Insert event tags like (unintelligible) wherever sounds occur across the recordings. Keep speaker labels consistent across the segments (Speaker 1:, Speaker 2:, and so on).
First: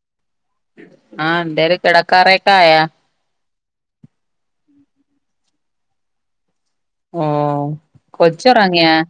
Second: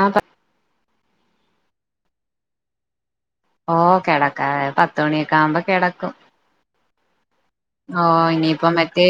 Speaker 1: ആഹ്
Speaker 2: ആഹ് എന്തെര് കെടക്കാറേക്കായാ
Speaker 1: ഓഹ് കെടക്കാറാ പത്ത് മണിയൊക്കെ ആവുമ്പം കെടക്കും
Speaker 2: ആഹ്
Speaker 1: ഓഹ് ഇനിയിപ്പ മറ്റേ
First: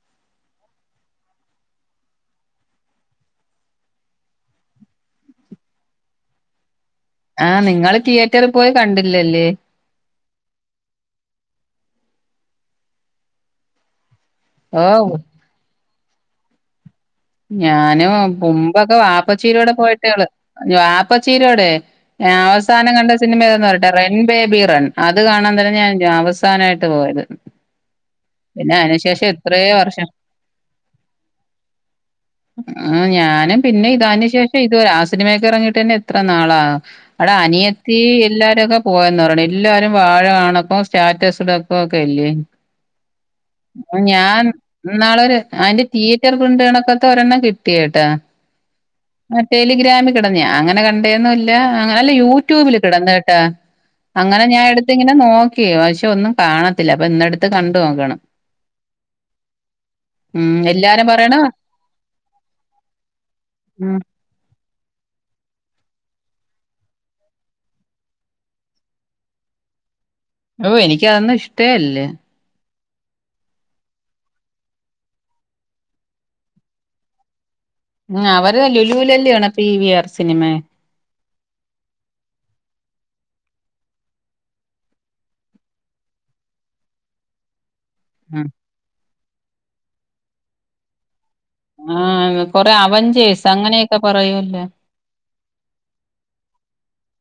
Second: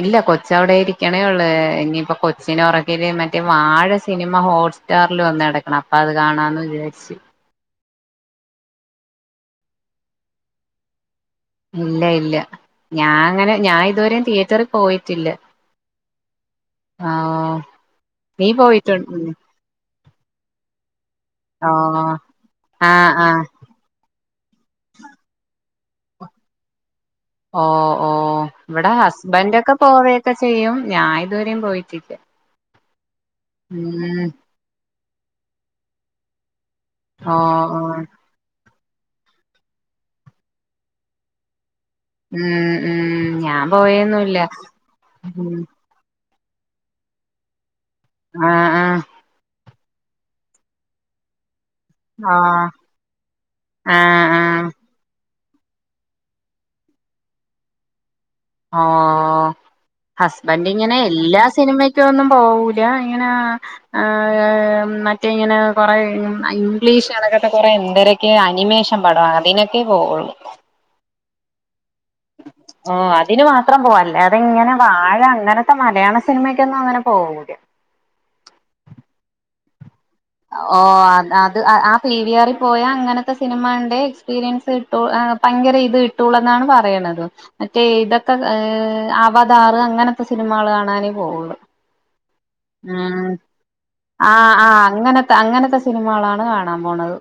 Speaker 1: ഇല്ല കൊച്ച് അവിടെ ഇരിക്ണേ ഒള്ളെ ഇനിപ്പോ കൊച്ചിനെ ഒറ‌ക്കിട്ട് മറ്റേ വാഴ സിനിമ ഹോട് സ്റ്റാറില് വന്ന് കെടക്ക്ണ് അപ്പ അത് കാണാന്ന് വിചാരിച്ച്
Speaker 2: ആഹ് നിങ്ങള് തിയേറ്ററി പോയി കണ്ടില്ലല്ലേ?
Speaker 1: ഇല്ല ഇല്ല ഞാങ്ങനെ ഞാൻ ഇതുവരെ തിയേറ്ററി
Speaker 2: ഓ
Speaker 1: പോയിട്ടില്ല ആഹ്
Speaker 2: ഞാനും
Speaker 1: നീ
Speaker 2: മുമ്പൊക്കെ
Speaker 1: പോയിട്ടുണ്ട്
Speaker 2: വാപ്പച്ചീടെ കൂടെ പോയിട്ടേള്ള് ഇനി വാപ പ്പച്ചീടോടെ
Speaker 1: ഓ
Speaker 2: അവസാനം
Speaker 1: ആഹ്
Speaker 2: കണ്ട
Speaker 1: ആഹ്
Speaker 2: സിനിമ ഏതാന് പറ റൺ ബേബി റൺ അത് കാണാൻ തന്നെ ഞാൻ ര അവസാനായിട്ട് പോയത്
Speaker 1: ഓ ഓ
Speaker 2: പിന്നെ
Speaker 1: ഇവിടെ
Speaker 2: അതിനു ശേഷം എത്രേ
Speaker 1: ഹസ്ബന്റോക്കെ
Speaker 2: വർഷം
Speaker 1: പോവെക്കെ ചെയ്യും ഞാൻ ഇതുവരെയും പോയിട്ടില്ല
Speaker 2: ആഹ് ഞാനും പിന്നെ
Speaker 1: ഉം
Speaker 2: ഇതാനുശേഷം ഇത് ആഹ് സിനിമയോക്കെ ഇറങ്ങിട്ട് തന്നെ എത്ര നാളാ അവിടെ
Speaker 1: ഓ ഓ
Speaker 2: അനിയത്തി എല്ലാരൊക്കെ പോയെന്ന് പറയണ് എല്ലാരും വാഴ കാണപ്പം സ്റ്റാറ്റസിടു ക്കോക്കെല്ലേ
Speaker 1: ഉം ഉം ഞാൻ പോയൊന്നുല്ല
Speaker 2: ഞാൻ ഇന്നാളൊരു
Speaker 1: ഉം
Speaker 2: ആന്റി തീയേറ്റർ കൊണ്ടണൊക്കത്ത ഒരെണ്ണം കിട്ടിയേട്ടാ
Speaker 1: ആഹ് ആഹ്
Speaker 2: ആഹ് ടെലിഗ്രാമി കെടന്നയാ അങ്ങനെ കണ്ടേന്ന് (unintelligible) അല്ല
Speaker 1: ആഹ്
Speaker 2: യൂട്യൂബില് കെടന്ന കേട്ടാ
Speaker 1: ആഹ്
Speaker 2: അങ്ങനെ ഞാൻ
Speaker 1: ആഹ്
Speaker 2: എട് ത്ത്ങ്ങനെ നോക്കി പക്ഷെ ഒന്നും കാണത്തില്ല അപ്പൊ ഇന്നടുത്ത് കണ്ടു നോക്കണം
Speaker 1: ആഹ്
Speaker 2: ഉം
Speaker 1: ഹസ്ബൻഡ് ഇങ്ങനെ
Speaker 2: എല്ലാരും പറയണ
Speaker 1: എല്ലാ സിനിമ ക്കൊന്നും പോകൂല്ല ഇങ്ങനെ
Speaker 2: ഉം
Speaker 1: ഹാഹ്... മറ്റേ ഇങ്ങനെ കൊറെ ഇംഗ്ലീഷ് അതൊക്കെ കുറേ ന്തരെ ക്കെ അനിമേഷൻ പടാ അതിനൊക്കെ പോവുള്ളു.
Speaker 2: ഓഹ് എനിക്ക് അതൊന്നും ഇഷ്ടേ ല്ല
Speaker 1: ഓ അതിന് മാത്രം പോവാ, അല്ലാതെ ഇങ്ങനെ വാഴ അങ്ങനത്തെ മലയാള സിനിമക്കൊന്നും അങ്ങനെ പോവൂല്ല.
Speaker 2: ഉ അവരെ ലുലൂലല്ല ആണ് പി വി ആർ സിനിമ
Speaker 1: ഓ അ അത് ആ പി വി ആറി പോയാ അങ്ങനത്തെ സിനിമ ണ്ട് എക്സ്പീരിയൻസ് ഒ അ ഭയങ്കര ഇത് കിട്ടുള്ള എന്നാണ് പറയണത് മറ്റേ ഇതൊ ക്കെ
Speaker 2: ഉം
Speaker 1: ഹ് അവതാറ് അങ്ങനത്തെ സിനിമകൾ കാണാനേ പോവുള്ളു.
Speaker 2: ആഹ് കൊറെ
Speaker 1: ഉം
Speaker 2: അവഞ്ചേസ് അങ്ങനെയൊക്കെ
Speaker 1: ആ
Speaker 2: പറയൂല്ലേ
Speaker 1: ആ അങ്ങനത്തെ അങ്ങനത്തെ സിനിമകളാണ് കാണാൻ പോണത്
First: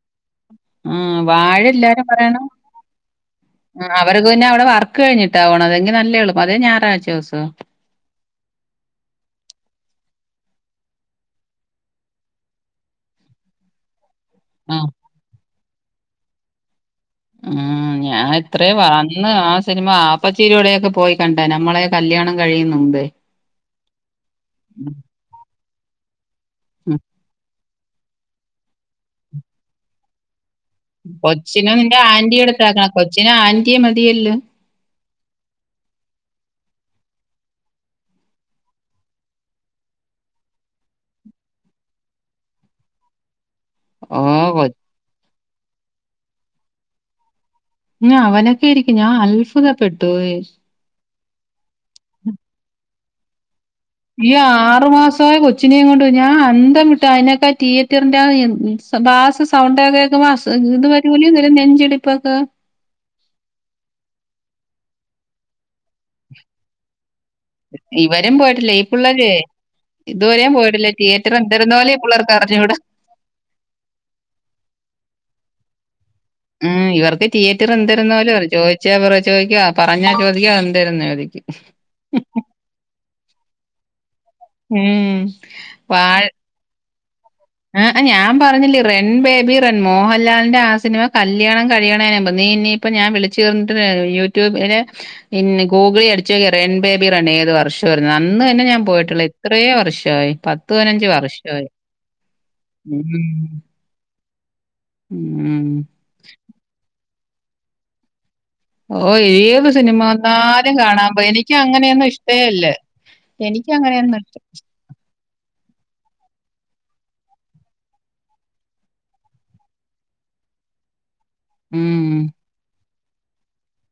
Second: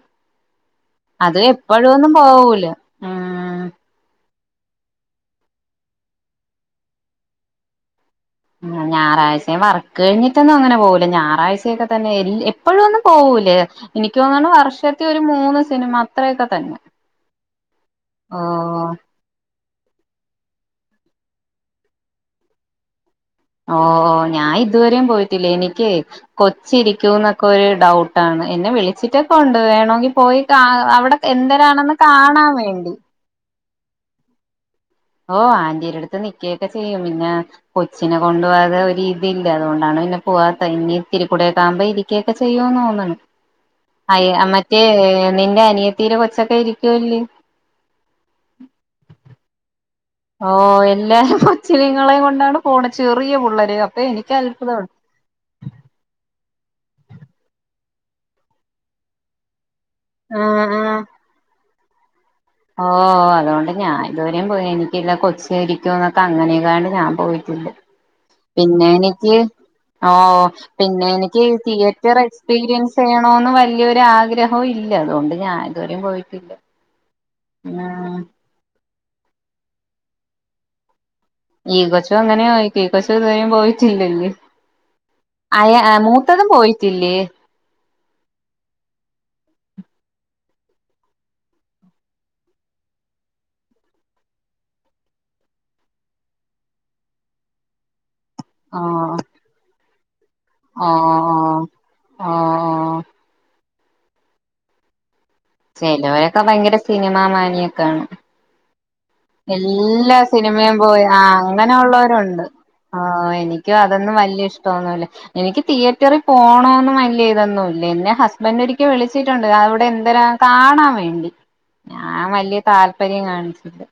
Speaker 2: ഉം
Speaker 1: അത്
Speaker 2: വാഴ
Speaker 1: എപ്പോഴും
Speaker 2: എല്ലാരും
Speaker 1: ഒന്നും
Speaker 2: പറയണ്
Speaker 1: പോവൂല ഉം
Speaker 2: ആ അവർക്ക് പിന്നെ അവിടെ വർക്ക് കഴിഞ്ഞിട്ടാവണം അതെങ്കിൽ നല്ലേള്ളൂ അതേ ഞായറാഴ്ച ദിവസോ?
Speaker 1: ഞായറാഴ്ച വർക്ക് കഴിഞ്ഞിട്ടൊന്നും അങ്ങനെ പോകൂല ഞായറാഴ്ചയൊക്കെ തന്നെ എപ്പോഴും ഒന്നും പോവൂലേ എനിക്ക് തോന്ന്ണു
Speaker 2: ആ
Speaker 1: വർഷത്തി ഒരു മൂന്ന് സിനിമ അത്രയൊക്കെ തന്നെ
Speaker 2: ഉം ഞാൻ ഇത്രേ
Speaker 1: ഓ
Speaker 2: വ ഇന്ന് ആ സിനിമ ആപ്പച്ചിരിയോടൊക്കെ പോയി കണ്ട നമ്മളെ കല്യാണം കഴിയുന്നുമ്പെ
Speaker 1: ഓ. ഞാൻ ഇതുവരെയും പോയിട്ടില്ലേ എനിക്ക്
Speaker 2: ഉം.
Speaker 1: കൊച്ചിരിക്കൂ ന്നൊക്കെരു ഡൗട്ട് ട്ടാണ് എന്നെ വിളിച്ചിട്ടൊക്കെണ്ട് വേണോങ്കി പോയി കാ അവിടെ എന്തരാണെന്ന് കാണാൻ വേണ്ടി
Speaker 2: ച ആൻ്റി മതിയല്ലോ
Speaker 1: ഓ ആന്റീടെ അടുത്ത് നിക്കയൊക്കെ ചെയ്യും പിന്നെ കൊച്ചിനെ കൊണ്ടു പോകാതെ ഒരു ഇതില്ല അതുകൊണ്ടാണ് പിന്നെ പോവാത്ത ഇനി ഇത്തിരി കൂടൊക്കെ ആകുമ്പോ ഇരിക്ക കേക്കെ ചെയ്യോന്ന് തോന്ന്ണു
Speaker 2: (inaudible)
Speaker 1: അയ മറ്റേ നിന്റെ അനിയത്തീടെ കൊച്ചൊക്കെ ഇരിക്കുവല്ലേ
Speaker 2: ഞ അവനൊക്കെയിരിക്കും ഞാൻ അൽ ഭുത പെട്ടു പോയി
Speaker 1: ഓഹ് എല്ലാരും കൊച്ചിനങ്ങളെയും കൊണ്ടാണ് പോണ ചെറിയ പുള്ളേരെ
Speaker 2: ഇയ ആറ്മാസായ കൊച്ച് ച്ചിനെയും കൊണ്ട് ഞാൻ അന്തം വിട്ട അതിനൊക്കെ തിയേറ്ററിന്റെ ബാസിസ്റ്റ് സൗണ്ട ഒക്കെ കേക്കും മ്പം അസ
Speaker 1: ആഹ്
Speaker 2: ഇത്
Speaker 1: ആഹ്
Speaker 2: വരൂലെ ഇ നെഞ്ചടിപ്പൊക്കെ
Speaker 1: ഓ അതുകൊണ്ട് ഞാൻ ഇതുവരെയും പോയി എനിക്കല്ല കൊച്ചി ഇരിക്കും എന്നൊക്കെ അങ്ങനെയക്കാണ്ട് ഞാൻ പോയി. ട്ടില്ല
Speaker 2: ഇവരും പോയിട്ടില്ല. ഈ
Speaker 1: പിന്നെ
Speaker 2: പിള്ളേരെ
Speaker 1: എനിക്ക് ഓ
Speaker 2: ഇതുവരെയും പോയിട്ടില്ല.
Speaker 1: പിന്നെ
Speaker 2: തിയേറ്റർ
Speaker 1: എനിക്ക്
Speaker 2: എന്തിരുന്നാലും ഈ
Speaker 1: തിയേറ്റർ
Speaker 2: പിള്ളേർക്ക് അറിഞ്ഞൂട.
Speaker 1: എക്സ്പീരിയൻസ് ചെയ്യണന്ന് വലിയൊരു ആഗ്രഹവും ഇല്ല അതുകൊണ്ട് ഞാൻ ഇതുവരെയും പോയിട്ടില്ല.
Speaker 2: ഉം ഇവർക്ക് തിയേറ്റർ
Speaker 1: ഉം
Speaker 2: എന്തിരുന്നലോ ചോദിച്ചാൽ അവർ ചോദിക്കാ പറഞ്ഞാ ചോദിക്കാ എന്തിരുന്നെ ചോദിക്കും.
Speaker 1: ഈ കൊച്ചോ അങ്ങനെ ചേയിക്കും ഈ കൊച്ചു ഇതു വരോം പോയിട്ടില്ലല്ലേ
Speaker 2: ഉം
Speaker 1: അയാ ആ മൂത്തതും പോയിട്ടില്ലേ?
Speaker 2: ആ ഞാൻ പറഞ്ഞില്ലേ റൺ ബേബി റൺ മോഹൻലാലിന്റെ ആ സിനിമ കല്യാണം കഴിയണനുമ്പ് നീ ഇനി ഇപ്പൊ ഞാൻ വിളിച്ചോണ്ട് വ യൂട്യൂബിലെ പിന്നെ ഗൂഗിളി അടിച്ചുോക്ക്യാറി റൺ ബേബി റൺ ഏത് വർഷ അന്ന് തന്നെ
Speaker 1: ഓ
Speaker 2: ഞാൻ പോയിട്ടുള്ള. ഇത്രേ വർഷായി പത്ത് പതിനഞ്ച് വർഷായി
Speaker 1: ആഹ്.
Speaker 2: ഉം ഉ.
Speaker 1: ചെലവരൊക്കെ ഭയങ്കര സിനിമാ മാനിയൊക്കെയാണ്
Speaker 2: ഓ ഏത് സിനിമ
Speaker 1: എല്ലാ
Speaker 2: വന്നാലും
Speaker 1: സിനിമയും പോയി
Speaker 2: കാണാൻ
Speaker 1: ആ
Speaker 2: എനിക്ക്
Speaker 1: അങ്ങനെ
Speaker 2: അങ്ങനെയൊന്നും ഇഷ്ടേ
Speaker 1: ഉള്ളവരുണ്ട്.
Speaker 2: അല്ല
Speaker 1: ആഹ
Speaker 2: എനിക്ക്
Speaker 1: ഇനിക്ക് അതൊന്നും
Speaker 2: അങ്ങനെയൊന്നും ഇഷ്ട
Speaker 1: വല്ല്യ ഇഷ്ട്ടൊന്നു ഇല്ല എനിക്ക് തിയേറ്ററിൽ പോകണോന്നും വല്ല ഇതൊന്നും ഇല്ല എന്നെ ഹസ്ബൻഡറ് ഒരിക്കൽ വിളിച്ചിട്ടുണ്ട് അവിടെ എന്തരാ കാണാൻ വേണ്ടി
Speaker 2: ഉം
Speaker 1: ഞാൻ വലിയ താല്പര്യം കാണിച്ചത്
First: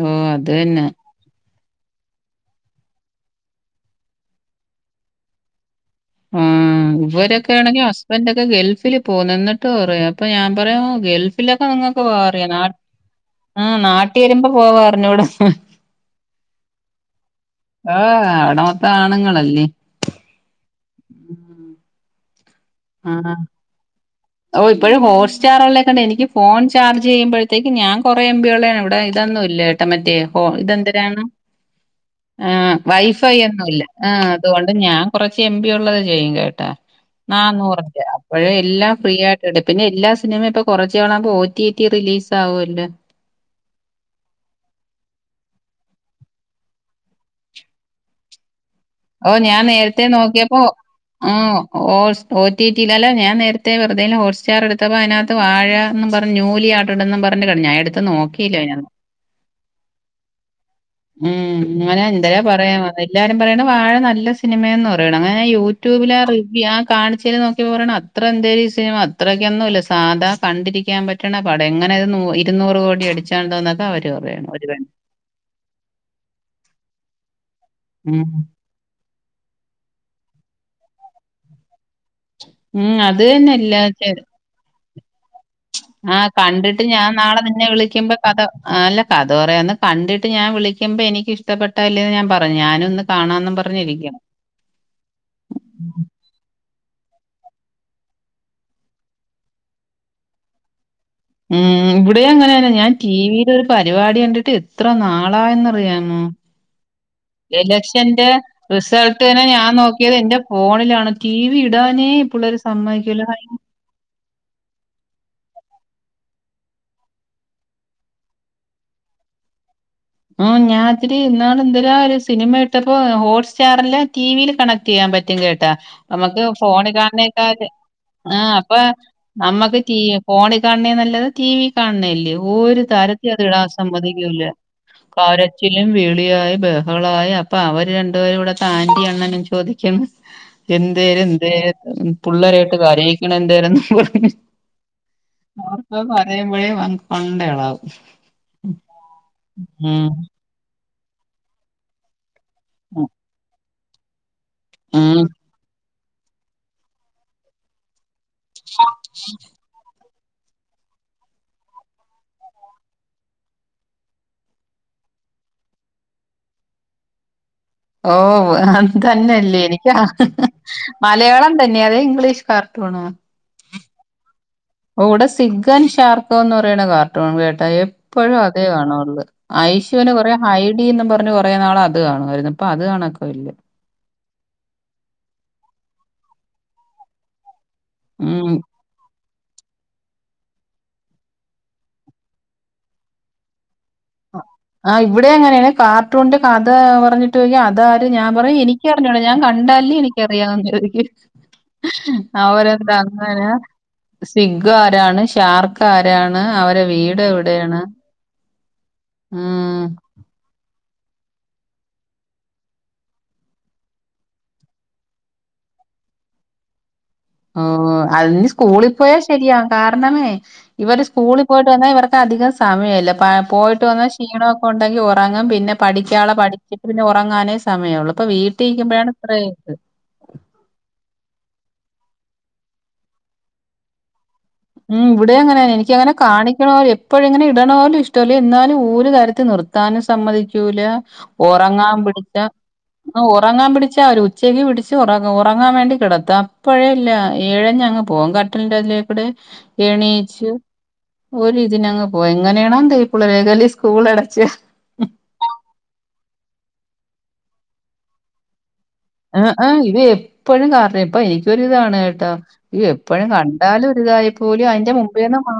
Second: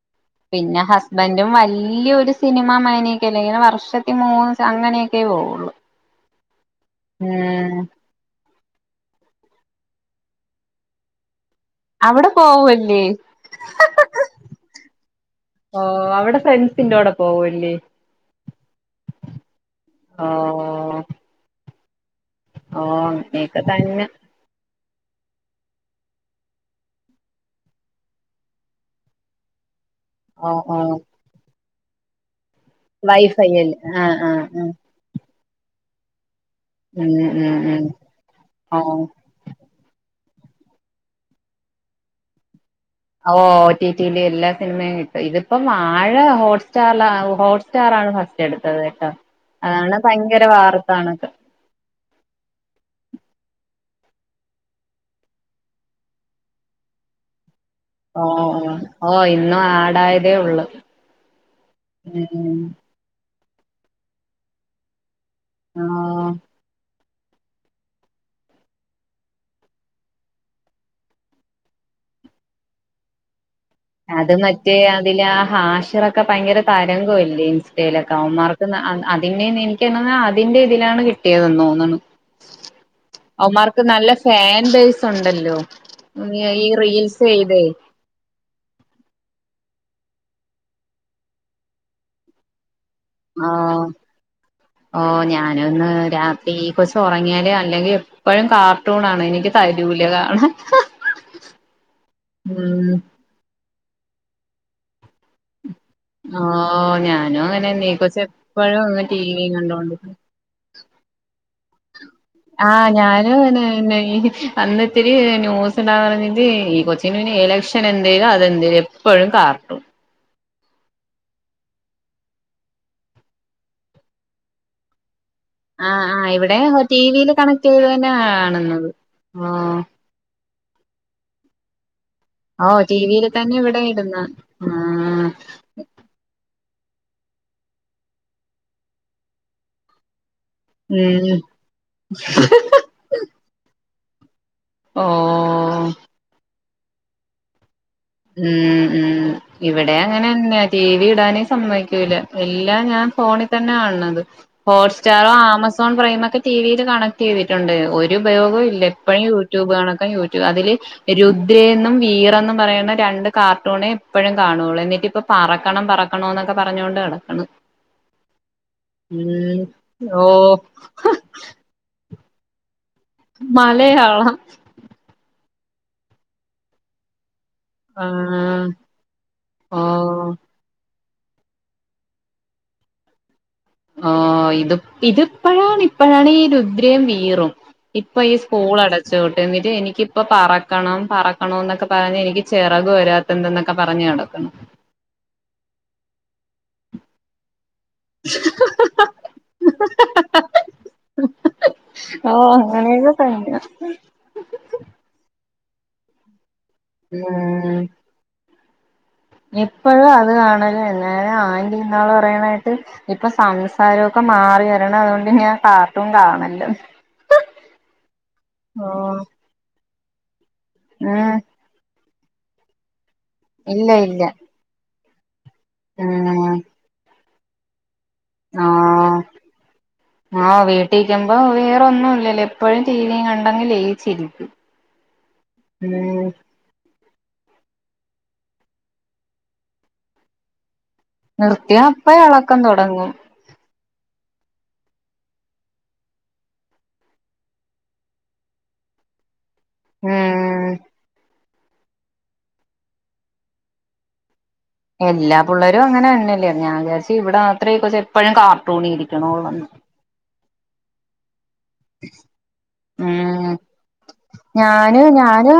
Speaker 2: ഓ അതെ
Speaker 1: പിന്ന ഹസ് ബന്റും വല്യയൊരു സിനിമ മാനേക്കെല്ല ഇങ്ങനെ വർഷത്തി മൂന്ന് അങ്ങനെയൊക്കെ പോവുള്ളു
Speaker 2: ഉം ഇവരൊക്കെ ആണെങ്കി
Speaker 1: ഉം
Speaker 2: ഹസ് ബന്റൊക്കെ ഗൾഫിൽ പോന്ന് എന്നിട്ട് പറയാ അപ്പൊ ഞാൻ പറയാ ഗൾ ഫിലൊക്കെ നിങ്ങൾക്ക്
Speaker 1: അവിടെ
Speaker 2: പോവാറിയ, നാട്ട്
Speaker 1: പോവൂല്ലേ
Speaker 2: ആഹ് നാട്ടി വരുമ്പോ പോവാ അറിഞ്ഞൂടാ
Speaker 1: ഓ അവിടെ ഫ്രണ്ട്സിന്റെ കൂടെ പോവൂല്ലേ
Speaker 2: ആഹ് അവിട മൊത്ത ആണുങ്ങളല്ലേ
Speaker 1: ഓ
Speaker 2: ഉം
Speaker 1: ഓ നീക്കെ തന്നെ
Speaker 2: ഓഹ് ഇപ്പൊഴ് ഹോട്ട് സ്റ്റാറ് ഇള്ളേക്കണ്ട് എനിക്ക് ഫോൺ ചാർജ് ചെയ്യുമ്പോഴത്തേക്ക് ഞാൻ കുറെ എം പി ഉള്ള ആണ് ഇവിടെ ഇതൊന്നും ഇല്ല മറ്റേ ഹോ
Speaker 1: ഓ ഓ
Speaker 2: ഇതെന്തരാനാണ്? ആ വൈ ഫൈ
Speaker 1: വൈഫൈ അല്ലേ
Speaker 2: ഒന്നുംല്ല
Speaker 1: ആ
Speaker 2: ആഹ്
Speaker 1: ആ ആ
Speaker 2: അതുകൊണ്ട് ഞാൻ കുറച്ച് എം ബി ഉള്ളത് ചെയ്യും കേട്ടാ
Speaker 1: ഉം
Speaker 2: ആഹ്
Speaker 1: ഉം ഉം
Speaker 2: നൂറ്ന്റെ അപ്പൊഴും
Speaker 1: ഓ
Speaker 2: എല്ലാം യിട്ടിടും. പിന്നെ എല്ലാ സിനിമയും ഇപ്പൊ കുറച്ച് നാളാവുമ്പോ ഓ റ്റി ഏറ്റിയത് റിലീസ് ആകുവല്ലോ
Speaker 1: ഓഹ് ഓ ടി ടി യില് എല്ലാ സിനിമയും കിട്ടും. ഇതിപ്പം വാഴ ഹോട്ട്സ്റ്റാർലാ ഹോട്ട് സ്റ്റാർ ആണ് ഫസ്റ്റ് എടുത്തത്
Speaker 2: ഓ ഞാൻ
Speaker 1: അതാണ്
Speaker 2: നേരത്തെ
Speaker 1: ഭയങ്കര
Speaker 2: നോക്കിയപ്പോ
Speaker 1: വാർത്താണൊക്കെ
Speaker 2: ഓ ഓസ് ഓ ടി ടി ലല്ല ഞാൻ നേരത്തെ വെറുതെലും ഹോട്ട്സ്റ്റാർ എടുത്തപ്പോ അതിനകത്ത് വാഴാന്നും പറഞ്ഞു ഞ്ഞുലി റ്റ്ട്ന്നും പറഞ്ഞ് ക ഞാ എടു
Speaker 1: ഓ ഓ ഓ ഇന്നും ആടായതേ ഉള്ളു
Speaker 2: ഉം അങ്ങനെ എന്തര
Speaker 1: ഉം
Speaker 2: പറയാ വന്ന് എല്ലാരും പറയണ വാഴ നല്ല സിനിമയാന്ന് പറ യണ്. അങ്ങനെ യൂട്യൂബില ആ റിവ്യൂ ആ കാണിച്ചേ നോക്കിയപ്പോ പറയണ് അത്‌ ത്ര എന്തേും ഈ സിനിമ അത്രയ്ക്കൊന്നും ഇല്ല സാത കണ്ടിരിക്കാൻ പറ്റ്ണ പടം എങ്ങനെ ഇത് നൂ ഇരുന്നൂറ് കോടി അടിച്ച (unintelligible)
Speaker 1: അത് മറ്റേ അതില് ആ ഹാഷറൊക്കെ ഭയങ്കര തരംഗവുംല്ലേ ഇൻസ്റ്റയിലൊക്കെ
Speaker 2: ഉം
Speaker 1: അവന്മാർക്ക് അത് അതിന്റേന്ന് എനിക്ക് (unintelligible) അതിന്റെ ഇതിലാണ് കിട്ടിയതന്ന് തോന്നുണു.
Speaker 2: ഉം അത് തന്നെയല്ല
Speaker 1: അവമാർക്ക് നല്ല ഫാൻ ബേസ് ഉണ്ടല്ലോ
Speaker 2: ആഹ്
Speaker 1: ഉം ഈ
Speaker 2: കണ്ടിട്ട് ഞാൻ
Speaker 1: റീൽസ്
Speaker 2: നാളെ
Speaker 1: ചെയ്തേ
Speaker 2: നിന്നെ വിളിക്കുമ്പ കഥ അല്ല കഥോറ അന്ന് കണ്ടിട്ട് ഞാൻ വിളിക്കുമ്പോ എനിക്ക് ഇഷ്ടപ്പെട്ടല്ലേന്ന് ഞാൻ പറഞ്ഞു ഞാന് ഒന്ന്
Speaker 1: ഓഹ് ഓഹ് ഞാനൊന്ന് രാത്രി ഈ കൊച്ച് ഉറങ്ങിയാല് അല്ലെങ്കി എപ്പൊഴും കാർട്ടൂൺ ആണ് എനിക്ക് തരൂല് കാണാൻ
Speaker 2: ഉം ഇവിടെ അങ്ങനെന്ന
Speaker 1: ഉം
Speaker 2: ഞാൻ ടി വിൽ ഒരു പരിപാടി കണ്ടിട്ട് എത്ര നാളയെന്നറിയാ മോ
Speaker 1: ഓ ഞാനും അങ്ങനെന്നെ ഈ കൊച്ച്
Speaker 2: എലക്ഷന്റെ
Speaker 1: എപ്പഴും ഇങ്ങനെ
Speaker 2: റിസൾട്ട്
Speaker 1: ടി
Speaker 2: തന്നെ
Speaker 1: വി
Speaker 2: ഞാൻ
Speaker 1: കണ്ടോണ്ടിരിക്കും
Speaker 2: നോക്കിയത് എന്റെ ഫോണിലാണ് ടി വി ഇടാനെ
Speaker 1: ആഹ് ഞാനു അങ്ങനെ തന്നെ ഈ അന്നിത്തിരി ന്യൂസ് ഇടാന്ന് പറഞ്ഞിട്ട് ഈ കൊച്ചിന് പിന്നെ ഇലക്ഷൻ എന്തേലും അതെന്തേലും എപ്പഴും കാർട്ടൂൺ
Speaker 2: ഉം ഞാത്തിരി ഇന്നാള് എന്തല ഒരു സിനിമ എടുത്തപ്പോ ഹോട്ട് സ്റ്റാറല്ല ടിവിയിൽ കണക്ട് ചെയ്യാൻ പറ്റും കേട്ട് ട്ടാ
Speaker 1: ആഹ് ആഹ്
Speaker 2: നമ്മക്ക്
Speaker 1: ഇവിടെ
Speaker 2: ഫോൺ
Speaker 1: ടി വിയില്
Speaker 2: കാൺനെക്കാ
Speaker 1: കണക്ട് ചെയ്ത് തന്നെ
Speaker 2: ആഹ് അപ്പൊ
Speaker 1: കാണുന്നത് ഓഹ്
Speaker 2: നമ്മക്ക് ടി ഫോണി കാൺണേ നല്ലത് ടി വി കാൺനല്ലേ
Speaker 1: ഓഹ്
Speaker 2: രു
Speaker 1: ടി
Speaker 2: തരത്തി
Speaker 1: വിയില്
Speaker 2: അത്
Speaker 1: തന്നെ
Speaker 2: ഇടാ
Speaker 1: ഇവിടെ ഇടുന്ന
Speaker 2: സമ്മതിക്കൂല
Speaker 1: ആഹ്
Speaker 2: കരച്ചിലും വിളിയായി ബഹകളായി അപ്പൊ അവര് രണ്ടു പേരും ഇവിടെത്തെ ആന്റി അണ്ണനും ചോദിക്കുന്നു എന്തേലും
Speaker 1: ഉം
Speaker 2: എന്തേ പുള്ളരയിട്ട് കരയിക്കണ എന്തേര്ന്ന്‌ പറഞ്ഞ്
Speaker 1: ഓഹ്
Speaker 2: അവർക്ക് അത്‌ പറയുമ്പൊഴേ പങ് പണ്ട ഇളവും.
Speaker 1: ഉം ഉം ഇവിടെ അങ്ങനെന്നെ ടി വി ഇടാനേ സമ്മതിക്കൂല. എല്ലാം ഞാൻ ഫോണിൽ തന്നെ കാണത്
Speaker 2: ഉം
Speaker 1: ഹോട്ട്സ്റ്റാറോ ആമ സോൺ പ്രൈമൊക്കെ ടിവിയിൽ കണക്ട് ചെയ്തിട്ടുണ്ട് ഒരു ഉപയോഗവും ഇല്ല എപ്പോഴും യൂട്യൂബ് കണക്ക യൂ രു അതില് രുദ്രേന്നും വീറെന്ന് പറിണെ രണ്ട് കാർട്ടൂണ് എപ്പഴും കാണോള് എന്നിട്ട് ഇപ്പ പറക്കണം പറക്കണോന്നൊക്കെ പറഞ്ഞൊണ്ട് നടക്ക്ണ്.
Speaker 2: ഓഹ് അതെന്നെല്ലേ എനിക്ക്
Speaker 1: ഓ
Speaker 2: മലയാളം ത ന്നെ അതോ ഇംഗ്ലീഷ് കാർട്ടുണോ?
Speaker 1: മലയാളം
Speaker 2: ഓഹ് ഇവടെ സിഗ്ഗൻ ഷാർക്കോന്ന് പറിണെ കാർ ട്ടൂണ് കേട്ടാ
Speaker 1: ആ
Speaker 2: എപ്പഴും അതേ കാണോള്ളൂ ഐഷൂന്
Speaker 1: ഓ
Speaker 2: കൊറെ ഐഡിന്ന് പറഞ്ഞ് കൊറെ നാള് അത് കാണുവായിരുന്നു ഇപ്പൊ അത് കാണക്ക ഇല്ല.
Speaker 1: ആഹ് ഇത് ഇതിപ്പഴാണ് ഇപ്പഴാണ് ഈ രുദ്രയും വീറും. ഇപ്പൊ ഈ
Speaker 2: ഉം.
Speaker 1: സ്കൂളട ച്ചക്കൂട്ട് എന്നിട്ട് എനിക്കിപ്പ പറക്കണം പറക്കണന്നൊക്കെ പറഞ്ഞ് എനിക്ക് ചെറക് വരാത്തന്തെന്നൊക്കെ പറഞ്ഞ് നട ക്ക്ണ്
Speaker 2: ആഹ് ഇവിടെ അങ്ങനെയാണ് കാർട്ടൂണിന്റെ കഥ പറഞ്ഞിട്ടൊയ്ക്ക അതാ എന്നിട്ട് ഞാൻ പറയും എനിക്കറിഞ്ഞൂട ഞാൻ കണ്ടാലല്ലേ എനിക്കറിയാന്ന് ചോദിക്കും
Speaker 1: ഓഹ്
Speaker 2: അവരെന്താ
Speaker 1: അങ്ങനെയൊക്കെ
Speaker 2: അങ്ങനെ?
Speaker 1: തന്നെയാ
Speaker 2: സിഗ്ഗ് ആരാണ് ഷാർക്ക് ആരാണ് അവരെ വീട്
Speaker 1: ഉം
Speaker 2: എവിടെയാണ് ഉം
Speaker 1: എപ്പഴും അത് കാണലെന്നെ ആന്റി ഇന്നാള് പറീണ കേട്ട് ഇപ്പൊ സംസാരോക്കെ മാറി വരണതോണ്ട് ഇങ്ങനെ കാർട്ടൂൺ കാണല്ലേന്ന്
Speaker 2: ഓഹ് അത്ഞ്ഞ് സ്കൂളി പോയാ
Speaker 1: ഓഹ്
Speaker 2: ശരിയാവു കാരണമേ ഇവര്
Speaker 1: ഉം
Speaker 2: സ്കൂളി പോയി ട്ട് വന്നാ ഇവർക്ക് അധികം സമയല്ല പോയീട്ട്
Speaker 1: ഇല്ല
Speaker 2: വെന്ന
Speaker 1: ഇല്ല
Speaker 2: ക്ഷീണൊക്കെ ഉണ്ടെങ്കി ഒറ ഒറങ്ങും പിന്നെ പഠിക്ക്യാള്ളെ
Speaker 1: ഉം
Speaker 2: പഠിച്ചിട്ട് പിന്നെ ഒറങ്ങാനേ സമയൊള്ളു ഇപ്പൊ വീട്ടി ഇരിക്കുമ്പഴാണ്
Speaker 1: ആഹ്
Speaker 2: ഇത്രേം ഇത്
Speaker 1: ആഹ് വീട്ടിരിക്കുമ്പോ വേറോന്നുല്ലല്ലോ എപ്പഴും ടിവി കണ്ടങ്ങ് ലയിച്ചിരിക്കും.
Speaker 2: ഉം ഇവിടെ അങ്ങനെന്നെ എനിക്കങ്ങനെ
Speaker 1: ഉം
Speaker 2: കാണി ക്ക്ണെ എപ്പഴും ഇങ്ങനെ ഇട്ണോലും ഇഷ്ട്ടല്ല എന്നാലും ഒര് തരത്തി നിർത്താനും സമ്മതിക്കൂല
Speaker 1: നിർത്തിയ
Speaker 2: ഒറങ്ങാൻ
Speaker 1: അപ്പ
Speaker 2: പിടിച്ച
Speaker 1: ഇളക്കം തുടങ്ങും
Speaker 2: ന്ന് ഒ ഒറങ്ങാൻ പിടിച്ചാ ഒരു ഉച്ചയ്ക്ക് പിടിച്ച് ഒറങ്ങും ഒറങ്ങാ വേണ്ടി കെടത്ത അപ്പഴേല്ലാ എഴഞ്ഞങ്ങ് പോവും ക ട്ടിലിന്റെടെക്കൂടെ എണീച്ച്
Speaker 1: ഉം
Speaker 2: ഒരിതിനങ്ങ് പോവ എങ്ങനെയാണോ എന്തോ ഈ പുള്ളേരൊക്കെല്ലേ സ്കൂള് അടച്ച്
Speaker 1: എല്ലാ പുള്ളേരും അങ്ങനെന്നെല്ലേ ഞാൻ വിചാരിച്ച് ഇവിടെ മാത്രേ ഈ കൊച്ചേപ്പഴും കാർട്ടൂണിരി
Speaker 2: ഹേ ഹേ ഇത് എപ്പഴും കാർട്ടൂൺ ഇപ്പ എ എനിക്കൊരിതാണ് കേട്ടോ ഇ എപ്പഴും
Speaker 1: ഉം
Speaker 2: കണ്ടാലും ഒരിതായിപ്പോലും അയിന്റെ മുമ്പേന്ന് മാ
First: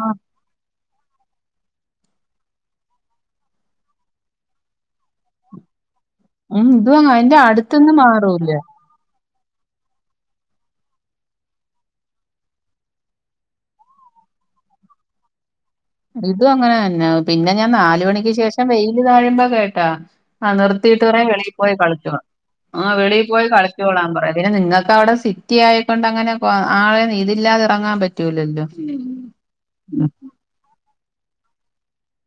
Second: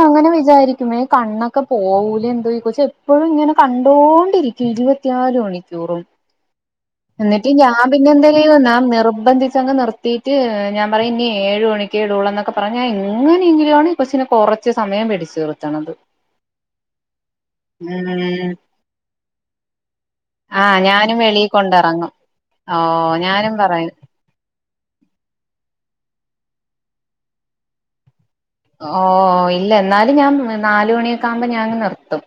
Speaker 1: മ്മേ കണ്ണൊക്കെ പോവൂലെ എന്തോ ഈ കൊച്ച് എപ്പഴും ഇങ്ങനെ കണ്ടോണ്ടിരിക്കും ഇരുപത്തിനാല് മണി ക്കൂറും
Speaker 2: ഉം ഇതും അതിന്റെ
Speaker 1: എന്നിട്ട് ഞാൻ
Speaker 2: അടുത്തൊന്നും
Speaker 1: പിന്നെ എന്തൊ
Speaker 2: മാറൂല്ല
Speaker 1: ചെയ്യൂന്നാ നിർബന്ധിച്ചങ്ങ് നിർ ത്തീട്ട് ഞാ പറിം ഇനി ഏഴ് മണിക്കേടൊള്ളൂ എന്നോക്കെ പറഞ്ഞ് എങ്ങനെയെങ്കിലാണ് ഈ കൊച്ചിനെ കൊറച്ച് സമയം പിടിച്ച് നിർത്ത്ണത്.
Speaker 2: ഇതും അങ്ങനെ തന്നെ പിന്നെ ഞാൻ നാല് മണിക്ക്
Speaker 1: ഉം
Speaker 2: ശേഷം വെയില് താഴുമ്പോ കേട്ടാ ആഹ് നിർത്തിയിട്ട്
Speaker 1: ഞാനും
Speaker 2: പറിം
Speaker 1: വെളിയിൽ
Speaker 2: വെളിയി പോയി
Speaker 1: കൊണ്ടിറങ്ങും
Speaker 2: കളിച്ചോളാ
Speaker 1: ഓ
Speaker 2: ആഹ് വെളീ പോയി
Speaker 1: ഞാനും പറയും
Speaker 2: കളിച്ചോളാം പറ്യേ പിന്നെ നിങ്ങക്കവിടെ സ് സിറ്റി ആയക്കൊണ്ടങ്ങനെ ആളെ ഇതില്ലാതെ എറങ്ങാൻ പറ്റൂലല്ലോ.
Speaker 1: ഓഹ് ഇല്ല എന്നാലും ഞാൻ നാല് മണിയൊക്കാവുമ്പോ ഞാനങ് നിർത്തും.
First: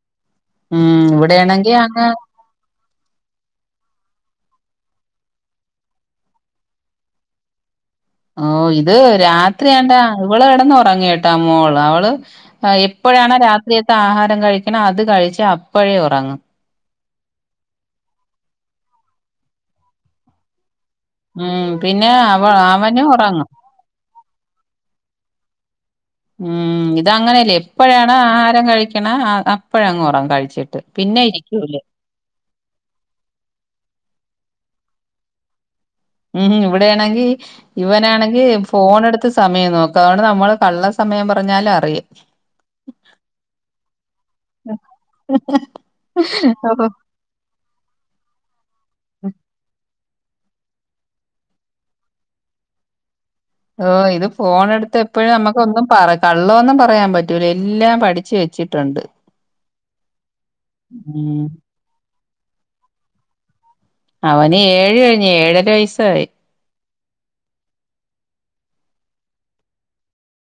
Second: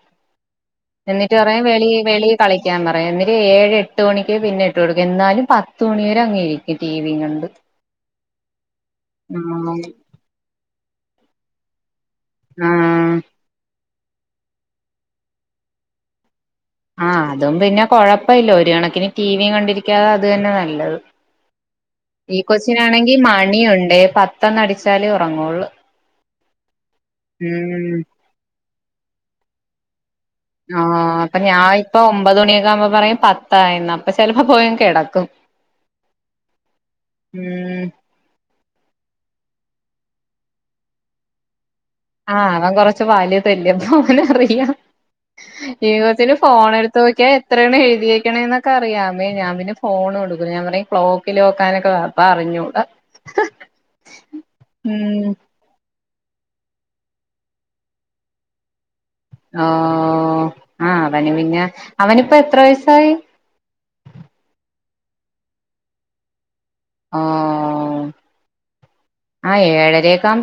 Speaker 2: ഉം
Speaker 1: എന്നിട്ട് പറിം
Speaker 2: ഇവിടെയാണെങ്കി
Speaker 1: വെളി
Speaker 2: അങ്ങ്
Speaker 1: വെളി കളിക്കാൻ പറയും എന്നിട്ട് ഏഴ് എട്ട് മണിക്ക് പിന്നെ ഇട്ട് കൊടുക്കും എന്നാലും പത്ത് മണി വരെ അങ്ങ് ഇരിക്കും ടിവി കണ്ട്
Speaker 2: ഓഹ് ഇത്
Speaker 1: ആഹ്
Speaker 2: രാത്രിയാണ്ട ഇവള് കെടന്ന് ഒറങ്ങു കേട്ടാ മോള് അവള് എ
Speaker 1: ആഹ്
Speaker 2: പ്പഴാണോ രാത്രിയത്തെ ആഹാരം കഴിക്ക്ണെ അത് കഴിച്ച അപ്പഴേ ഒറങ്ങും.
Speaker 1: ആഹ് അതും പിന്നെ കൊഴപ്പ ഇല്ല ഒരു കണക്കിന് ടിവി കണ്ടിരിക്കാതെ അത് തന്നെ നല്ലത്.
Speaker 2: ഉം പിന്നെ
Speaker 1: ഈ
Speaker 2: അവ അവനും
Speaker 1: കൊച്ചിനാണെങ്കി
Speaker 2: ഉറങ്ങും
Speaker 1: മണിയുണ്ട് പത്തന്നടിച്ചാലേ ഉറങ്ങുള്ളൂ
Speaker 2: ഉം ഇത് അങ്ങനെ അല്ലേയ്
Speaker 1: ഉം
Speaker 2: ഇപ്പഴാണ് ആഹാരം കഴിക്കണ് അ അപ്പഴങ്ങ് ഒറങ്ങും കഴിച്ച്
Speaker 1: ആഹ് പ്പൊ ഞാൻ ഇപ്പൊ ഒമ്പത് മണിയൊക്കെ ആകുമ്പോ പറയും പത്തായന്ന് അപ്പൊ ചെലപ്പോ പോയങ്ങ് കെടക്കും
Speaker 2: ഉം ഉം ഇവിടെയാണെങ്കി
Speaker 1: ഉം
Speaker 2: ഇവനാണെങ്കി ഫോണെടുത്ത് സമയം നോ‌ക്കും അതോണ്ട് നമ്മള് കള്ള സമയം പറഞ്ഞാലും അറിയും
Speaker 1: ആഹ് അവൻ കൊറച്ചു വാല്തല്ലേ അപ്പോ അവന് അറിയ ഈ കൊച്ച്ന് ഫോൺ
Speaker 2: അപ്പൊ
Speaker 1: എടുത്തു നോക്കിയാ എത്രയേണ് എഴുതിയക്കണേന്നൊക്കെ അറിയാമേ ഞാൻ പിന്നെ ഫോണോടു (unintelligible) ക്ലോക്കില് നോക്കാനൊക്കെ അപ്പ അറിഞ്ഞൂടാ
Speaker 2: ഓഹ് ഇത് ഫോണെടുത്ത്
Speaker 1: ഉം
Speaker 2: എപ്പോഴും നമ്മ- ഇപ്പൊന്നും പറ കള്ളൊന്നും പറയാൻ പറ്റൂല എല്ലാം പഠിച്ച് വെച്ചിട്ടുണ്ട്
Speaker 1: ഓഹ് ആഹ് അവന്
Speaker 2: ഉം
Speaker 1: പിന്നെ അവനിപ്പോ എത്ര വയസായി
Speaker 2: അവന് ഏഴ് കഴിഞ്ഞ് ഏഴര വയസ്സായി
Speaker 1: ആഹ് ആഹ് ഏഴരേക്കാവുമ്പ -